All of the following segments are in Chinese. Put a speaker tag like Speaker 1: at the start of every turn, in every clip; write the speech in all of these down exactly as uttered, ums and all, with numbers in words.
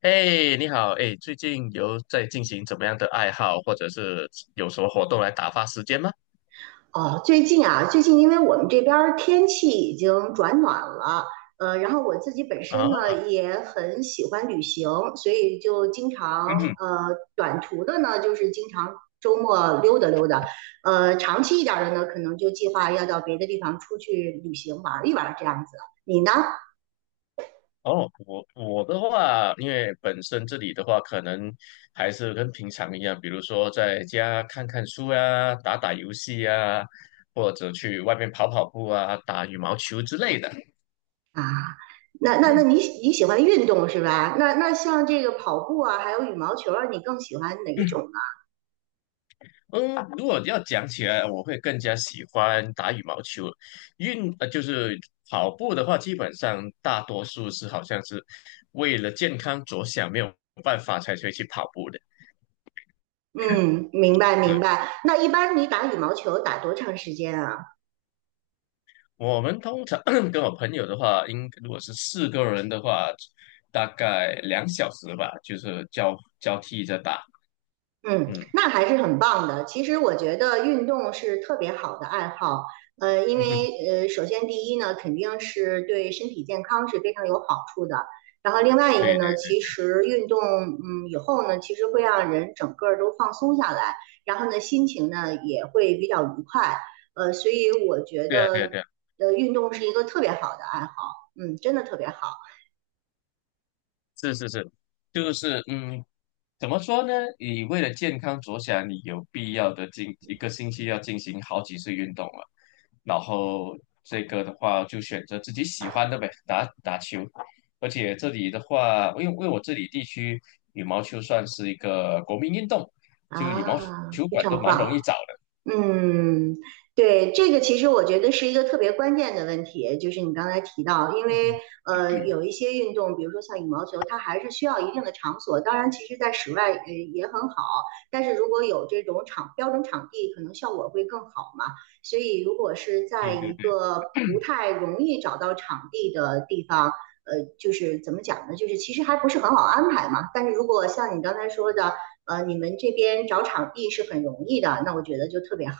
Speaker 1: 哎，你好，哎，最近有在进行怎么样的爱好，或者是有什么活动来打发时间吗？
Speaker 2: 哦，最近啊，最近因为我们这边儿天气已经转暖了，呃，然后我自己本
Speaker 1: 啊，
Speaker 2: 身呢也很喜欢旅行，所以就经常
Speaker 1: 嗯哼，
Speaker 2: 呃短途的呢，就是经常周末溜达溜达，呃，长期一点儿的呢，可能就计划要到别的地方出去旅行玩儿一玩儿这样子。你呢？
Speaker 1: 哦，我我的话，因为本身这里的话，可能还是跟平常一样，比如说在家看看书啊，打打游戏啊，或者去外面跑跑步啊，打羽毛球之类的。
Speaker 2: 啊，那那那
Speaker 1: 嗯，
Speaker 2: 你你喜欢运动是吧？那那像这个跑步啊，还有羽毛球啊，你更喜欢哪一种。
Speaker 1: 嗯，如果要讲起来，我会更加喜欢打羽毛球。运，呃，就是跑步的话，基本上大多数是好像是为了健康着想，没有办法才会去跑步的。
Speaker 2: 嗯，明白明
Speaker 1: 是
Speaker 2: 白。那一般你打羽毛球打多长时间啊？
Speaker 1: 我们通常 跟我朋友的话，应如果是四个人的话，大概两小时吧，就是交交替着打。
Speaker 2: 嗯，
Speaker 1: 嗯，
Speaker 2: 那还是很棒的。其实我觉得运动是特别好的爱好，呃，因
Speaker 1: 嗯，
Speaker 2: 为呃，首先第一呢，肯定是对身体健康是非常有好处的。然后另外一个
Speaker 1: 对
Speaker 2: 呢，
Speaker 1: 对
Speaker 2: 其实运动，嗯，以后呢，其实会让人整个儿都放松下来，然后呢，心情呢也会比较愉快。呃，所以我觉
Speaker 1: 对啊，对啊，
Speaker 2: 得，
Speaker 1: 对啊。
Speaker 2: 呃，运动是一个特别好的爱好，嗯，真的特别好。
Speaker 1: 是是是，就是嗯，怎么说呢？你为了健康着想，你有必要的进一个星期要进行好几次运动了。然后这个的话，就选择自己喜欢的呗，打打球。而且这里的话，因为因为我这里地区羽毛球算是一个国民运动，就羽毛
Speaker 2: 啊，
Speaker 1: 球
Speaker 2: 非
Speaker 1: 馆都
Speaker 2: 常
Speaker 1: 蛮容
Speaker 2: 棒。
Speaker 1: 易找的。
Speaker 2: 嗯，对，这个其实我觉得是一个特别关键的问题，就是你刚才提到，因为呃有一些运动，比如说像羽毛球，它还是需要一定的场所。当然，其实在室外呃也很好，但是如果有这种场标准场地，可能效果会更好嘛。所以，如果是在
Speaker 1: 对
Speaker 2: 一
Speaker 1: 对。
Speaker 2: 个不太容易找到场地的地方，呃，就是怎么讲呢？就是其实还不是很好安排嘛。但是如果像你刚才说的，呃，你们这边找场地是很容易的，那我觉得就特别好。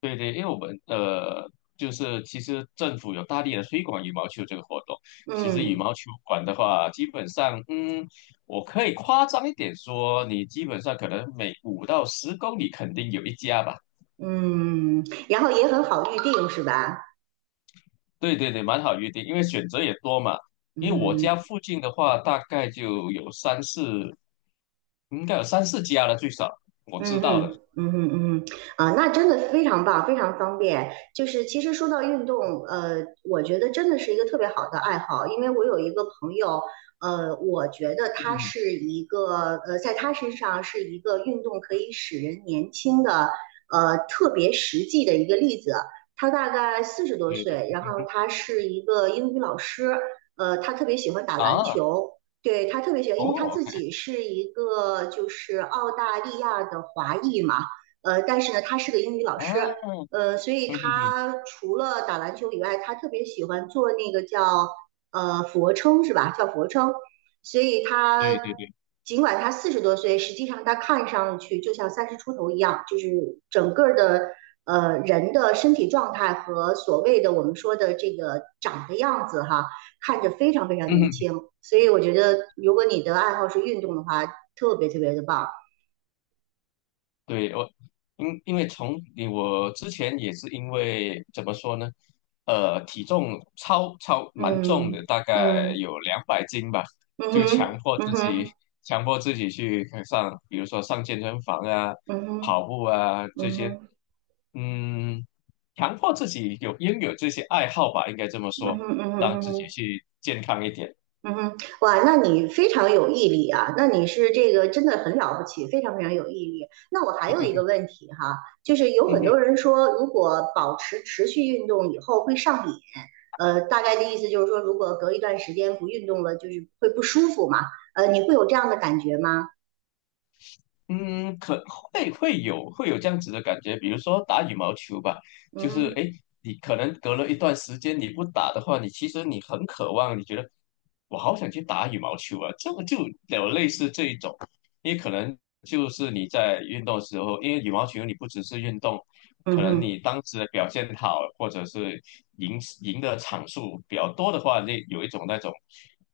Speaker 1: 对对，因为我们呃，就是其实政府有大力的推广羽毛球这个活动。其实羽
Speaker 2: 嗯
Speaker 1: 毛球馆的话，基本上，嗯，我可以夸张一点说，你基本上可能每五到十公里肯定有一家吧。
Speaker 2: 嗯，然后也很好预定，是吧？
Speaker 1: 对对对，蛮好预定，因为选择也多嘛。因为我家
Speaker 2: 嗯
Speaker 1: 附近的话，大概就有三四，应该有三四家了，最少我知
Speaker 2: 嗯
Speaker 1: 道的。
Speaker 2: 嗯嗯嗯嗯哼。啊，那真的非常棒，非常方便。就是其实说到运动，呃，我觉得真的是一个特别好的爱好，因为我有一个朋友，呃，我觉得 他
Speaker 1: 嗯，
Speaker 2: 是一个，呃，在他身上是一个运动可以使人年轻的，呃，特别实际的一个例子。他大概四十多
Speaker 1: 对对
Speaker 2: 岁，然后他是一个英语老师，呃，他特别喜欢打篮
Speaker 1: 啊，
Speaker 2: 球，对，他特别喜欢，
Speaker 1: 哦
Speaker 2: 因为他
Speaker 1: 我
Speaker 2: 自
Speaker 1: 看
Speaker 2: 己是一个就是澳大利亚的华裔嘛，呃，但是呢，他是个英语老
Speaker 1: 啊，
Speaker 2: 师，呃，所以
Speaker 1: 嗯哼哼，嗯
Speaker 2: 他除了打篮球以外，他特别喜欢做那个叫呃俯卧撑是吧？叫俯卧撑，所以他
Speaker 1: 对对对，
Speaker 2: 尽管他四十多岁，实际上他看上去就像三十出头一样，就是整个的呃人的身体状态和所谓的我们说的这个长的样子哈。看着非常非常
Speaker 1: 嗯
Speaker 2: 年
Speaker 1: 哼。
Speaker 2: 轻。所以我觉得，如果你的爱好是运动的话，特别特别的棒。
Speaker 1: 对，我因因为从你我之前也是因为怎么说呢，呃，体重超超蛮重的，
Speaker 2: 嗯
Speaker 1: 大概
Speaker 2: 嗯
Speaker 1: 有两百斤吧，
Speaker 2: 嗯
Speaker 1: 就
Speaker 2: 哼
Speaker 1: 强迫
Speaker 2: 嗯
Speaker 1: 自己
Speaker 2: 哼
Speaker 1: 强迫自己去上，比如说上健身房啊、
Speaker 2: 嗯哼嗯
Speaker 1: 跑
Speaker 2: 哼
Speaker 1: 步啊这
Speaker 2: 嗯
Speaker 1: 些，
Speaker 2: 哼
Speaker 1: 嗯，强迫自己有拥有这些爱好吧，应该这么
Speaker 2: 嗯
Speaker 1: 说，
Speaker 2: 哼嗯哼嗯哼
Speaker 1: 让
Speaker 2: 嗯
Speaker 1: 自己
Speaker 2: 哼
Speaker 1: 去健康一点。
Speaker 2: 嗯哼，哇，那你非常有毅力啊！那你是这个真的很了不起，非常非常有毅力。那我还有一个问题哈，就是有很多 人说，如果保持持续运动以后会上瘾，呃，大概的意思就是说，如果隔一段时间不运动了，就是会不舒服嘛，呃，你会有这样的感觉吗？
Speaker 1: 嗯，可会会有会有这样子的感觉，比如说打羽毛球吧，就是
Speaker 2: 嗯
Speaker 1: 诶，你可能隔了一段时间你不打的话，你其实你很渴望，你觉得我好想去打羽毛球啊，这个就有类似这一种，因为可能就是你在运动的时候，因为羽毛球你不只是运动，
Speaker 2: 嗯
Speaker 1: 可能
Speaker 2: 哼。
Speaker 1: 你当时的表现好，或者是赢赢的场数比较多的话，那有一种那种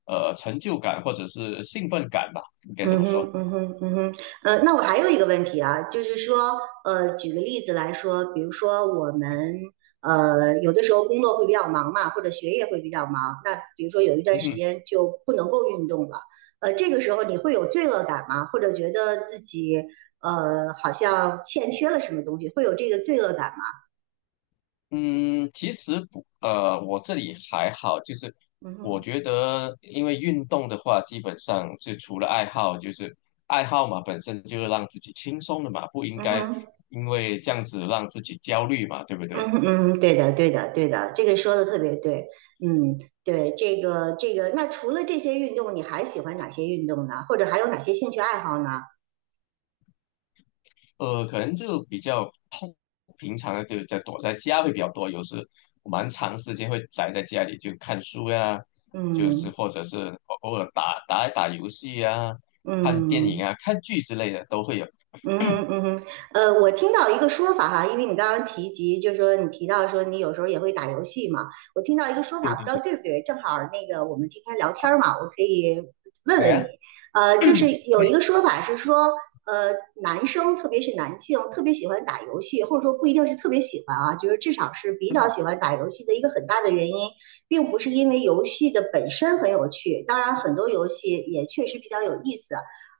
Speaker 1: 呃成就感或者是兴奋感吧，应该这
Speaker 2: 嗯
Speaker 1: 么说。
Speaker 2: 哼，嗯哼，嗯哼，呃，那我还有一个问题啊，就是说，呃，举个例子来说，比如说我们，呃，有的时候工作会比较忙嘛，或者学业会比较忙，那比如说有一段时间就不能够运动了，呃，这个时候你会有罪恶感吗？或者觉得自己，呃，好像欠缺了什么东西，会有这个罪恶感吗？
Speaker 1: 嗯，其实不，呃，我这里还好，就是
Speaker 2: 嗯
Speaker 1: 我
Speaker 2: 哼，
Speaker 1: 觉得，因为运动的话，基本上是除了爱好，就是爱好嘛，本身就是让自己轻松的嘛，不应
Speaker 2: 嗯
Speaker 1: 该
Speaker 2: 哼。
Speaker 1: 因为这样子让自己焦虑嘛，对不
Speaker 2: 嗯
Speaker 1: 对？
Speaker 2: 嗯，对的，对的，对的，这个说的特别对。嗯，对，这个这个，那除了这些运动，你还喜欢哪些运动呢？或者还有哪些兴趣爱好呢？
Speaker 1: 呃，可能就比较痛，平常的就在躲在家会比较多，有时我蛮长时间会宅在家里，就看书呀，就是
Speaker 2: 嗯
Speaker 1: 或者是偶偶尔打打一打游戏呀，看电影
Speaker 2: 嗯。
Speaker 1: 啊，看剧之类的都会有。
Speaker 2: 嗯嗯嗯嗯，呃，我听到一个说法哈，因为你刚刚提及，就是说你提到说你有时候也会打游戏嘛，我听到一个说法，
Speaker 1: 对对
Speaker 2: 不知道
Speaker 1: 对，
Speaker 2: 对不对，正好那个我们今天聊天儿嘛，我可以问
Speaker 1: 哎
Speaker 2: 问你，
Speaker 1: 呀。
Speaker 2: 呃，就是 有一
Speaker 1: 对
Speaker 2: 个说法是说，呃，男生特别是男性特别喜欢打游戏，或者说不一定是特别喜欢啊，就是至少是比较喜欢打游戏的一个很大的原因，并不是因为游戏的本身很有趣，当然很多游戏也确实比较有意思。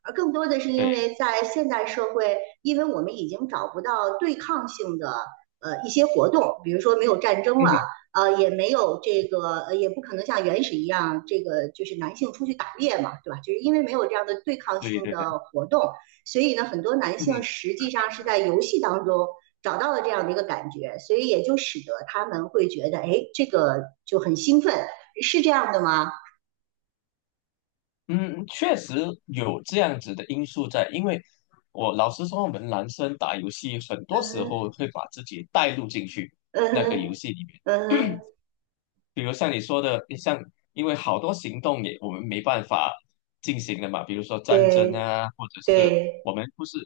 Speaker 2: 而更多的是因
Speaker 1: 对，
Speaker 2: 为在现代社会，因为我们已经找不到对抗性的呃一些活动，比如说没有战争
Speaker 1: 嗯
Speaker 2: 了，
Speaker 1: 哼，
Speaker 2: 呃，也没有这个，呃也不可能像原始一样，这个就是男性出去打猎嘛，对吧？就是因为没有这样的对抗
Speaker 1: 对
Speaker 2: 性
Speaker 1: 对对，
Speaker 2: 的活动，所以呢，很多男性
Speaker 1: 嗯
Speaker 2: 实际上是在游戏当中找到了这样的一个感觉，所以也就使得他们会觉得，哎，这个就很兴奋，是这样的吗？
Speaker 1: 哼，嗯，确实有这样子的因素在，因为我老实说，我们男生打游戏很多
Speaker 2: 嗯
Speaker 1: 时
Speaker 2: 哼，
Speaker 1: 候会把自己带入进去
Speaker 2: 嗯
Speaker 1: 那个游
Speaker 2: 哼，
Speaker 1: 戏里面。
Speaker 2: 嗯哼，
Speaker 1: 比如像你说的，像因为好多行动也我们没办法进行的嘛，比如说战争
Speaker 2: 对。
Speaker 1: 啊，或者是
Speaker 2: 对，
Speaker 1: 我们不是，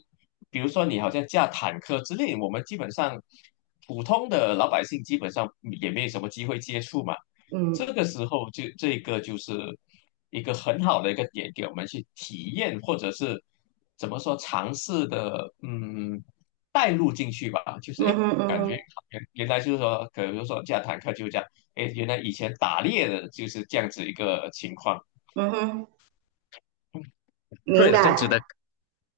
Speaker 1: 比如说你好像驾坦克之类，我们基本上普通的老百姓基本上也没有什么机会接触嘛。这
Speaker 2: 嗯
Speaker 1: 个时候就这个就是一个很好的一个点，给我们去体验或者是怎么说尝试的，嗯，带入进去吧，就是
Speaker 2: 嗯
Speaker 1: 哎。诶，
Speaker 2: 哼嗯
Speaker 1: 感觉
Speaker 2: 哼
Speaker 1: 原原来就是说，可能说驾坦克就这样。哎，原来以前打猎的就是这样子一个情况。
Speaker 2: 嗯哼，
Speaker 1: 会
Speaker 2: 明
Speaker 1: 有这样
Speaker 2: 白。
Speaker 1: 子的，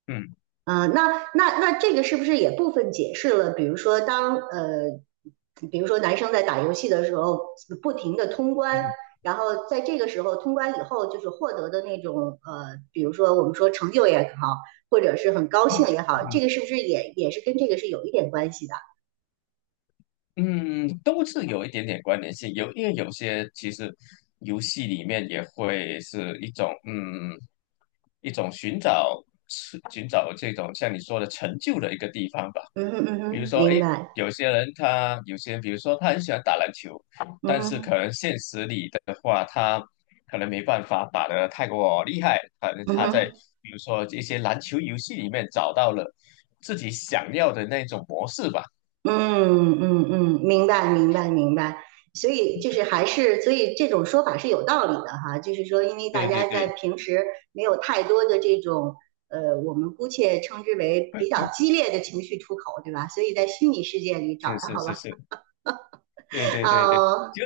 Speaker 1: 嗯，
Speaker 2: 啊、那那那这个是不是也部分解释了？比如说当呃，比如说男生在打游戏的时候，不停的通关，
Speaker 1: 嗯
Speaker 2: 然后在这个时候通关以后，就是获得的那种呃，比如说我们说成就也好，或者是很高
Speaker 1: 嗯，
Speaker 2: 兴也好，这个是不是也也是跟这个是有一点关系的？
Speaker 1: 嗯，嗯都是有一点点关联性。有，因为有些其实游戏里面也会是一种嗯一种寻找寻找这种像你说的成就的一个地方吧。
Speaker 2: 嗯哼嗯
Speaker 1: 比如
Speaker 2: 哼，
Speaker 1: 说，
Speaker 2: 明
Speaker 1: 诶，
Speaker 2: 白。
Speaker 1: 有些人他有些人，比如说他很喜欢打篮球，
Speaker 2: 嗯
Speaker 1: 但是可
Speaker 2: 哼
Speaker 1: 能现实里的话，他可能没办法打得太过厉害，反正
Speaker 2: 嗯
Speaker 1: 他在
Speaker 2: 哼。
Speaker 1: 比如说一些篮球游戏里面找到了自己想要的那种模式吧。
Speaker 2: 嗯嗯嗯，明白明白明白，所以就是还是，所以这种说法是有道理的哈，就是说，因为大
Speaker 1: 对对
Speaker 2: 家在
Speaker 1: 对，
Speaker 2: 平时没有太多的这种呃，我们姑且称之为比较激烈的情绪出口，对吧？所以在虚拟世界里找
Speaker 1: 是是
Speaker 2: 到
Speaker 1: 是
Speaker 2: 了，
Speaker 1: 是，对 对对对，
Speaker 2: 啊，
Speaker 1: 就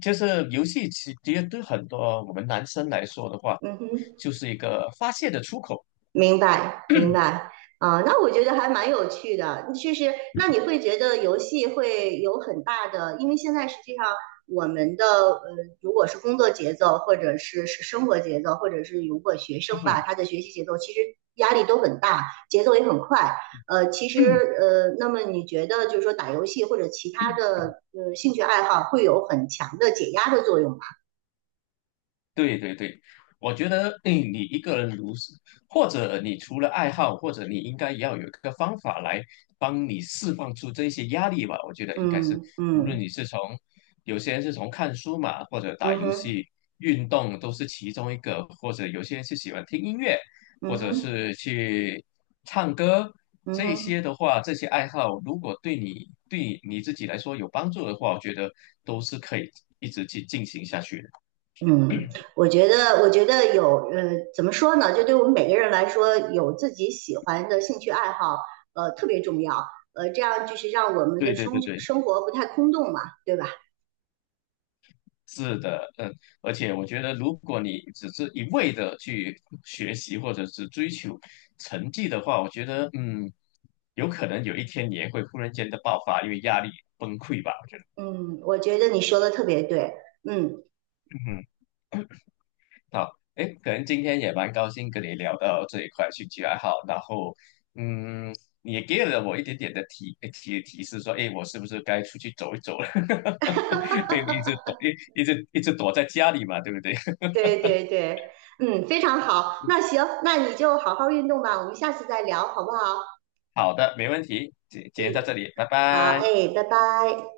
Speaker 1: 就是游戏其其实对很多我们男生来说的话，
Speaker 2: 嗯哼。
Speaker 1: 就是一个发泄的出口。
Speaker 2: 明白，明白。啊，那我觉得还蛮有趣的，确实，那你会觉得游戏会有很大的，因为现在实际上我们的呃，如果是工作节奏，或者是是生活节奏，或者是如果学生吧，
Speaker 1: 嗯
Speaker 2: 他的学习节奏其实压力都很大，节奏也很快。呃，其实
Speaker 1: 哼。
Speaker 2: 呃，那么你觉得就是说打游戏或者其他 的呃兴趣爱好会有很强的解压的作用吗？
Speaker 1: 对对对，我觉得，哎，你一个人如是，或者你除了爱好，或者你应该也要有一个方法来帮你释放出这些压力吧。我觉得应该是，
Speaker 2: 嗯
Speaker 1: 无论
Speaker 2: 嗯
Speaker 1: 你是从，有些人是从看书嘛，或者打
Speaker 2: 嗯
Speaker 1: 游
Speaker 2: 哼
Speaker 1: 戏、运动都是其中一个，或者有些人是喜欢听音乐，
Speaker 2: 嗯
Speaker 1: 或者
Speaker 2: 哼
Speaker 1: 是去唱歌，
Speaker 2: 嗯
Speaker 1: 这一些
Speaker 2: 哼。
Speaker 1: 的话，这些爱好如果对你对你自己来说有帮助的话，我觉得都是可以一直去进行下去的。
Speaker 2: 嗯，我觉得，我觉得有，呃，怎么说呢？就对我们每个人来说，有自己喜欢的兴趣爱好，呃，特别重要。呃，这样就是让我们
Speaker 1: 对
Speaker 2: 的
Speaker 1: 对
Speaker 2: 生
Speaker 1: 对对。
Speaker 2: 生活不太空洞嘛，对吧？
Speaker 1: 是的，嗯，而且我觉得，如果你只是一味的去学习或者是追求成绩的话，我觉得，嗯，有可能有一天你也会忽然间的爆发，因为压力崩溃吧。我觉得，
Speaker 2: 嗯，我觉得你说的特别对。嗯，
Speaker 1: 嗯，好，哎，可能今天也蛮高兴跟你聊到这一块兴趣爱好，然后，嗯，你也给了我一点点的提提提示，说，哎，我是不是该出去走一走了？因为一直躲一一直一直躲在家里嘛，对不对？
Speaker 2: 对对对，嗯，非常好。那行，那你就好好运动吧，我们下次再聊，好不好？
Speaker 1: 好的，没问题，今今
Speaker 2: 哎，
Speaker 1: 天到这里，拜
Speaker 2: 好，
Speaker 1: 拜。
Speaker 2: 哎，拜拜。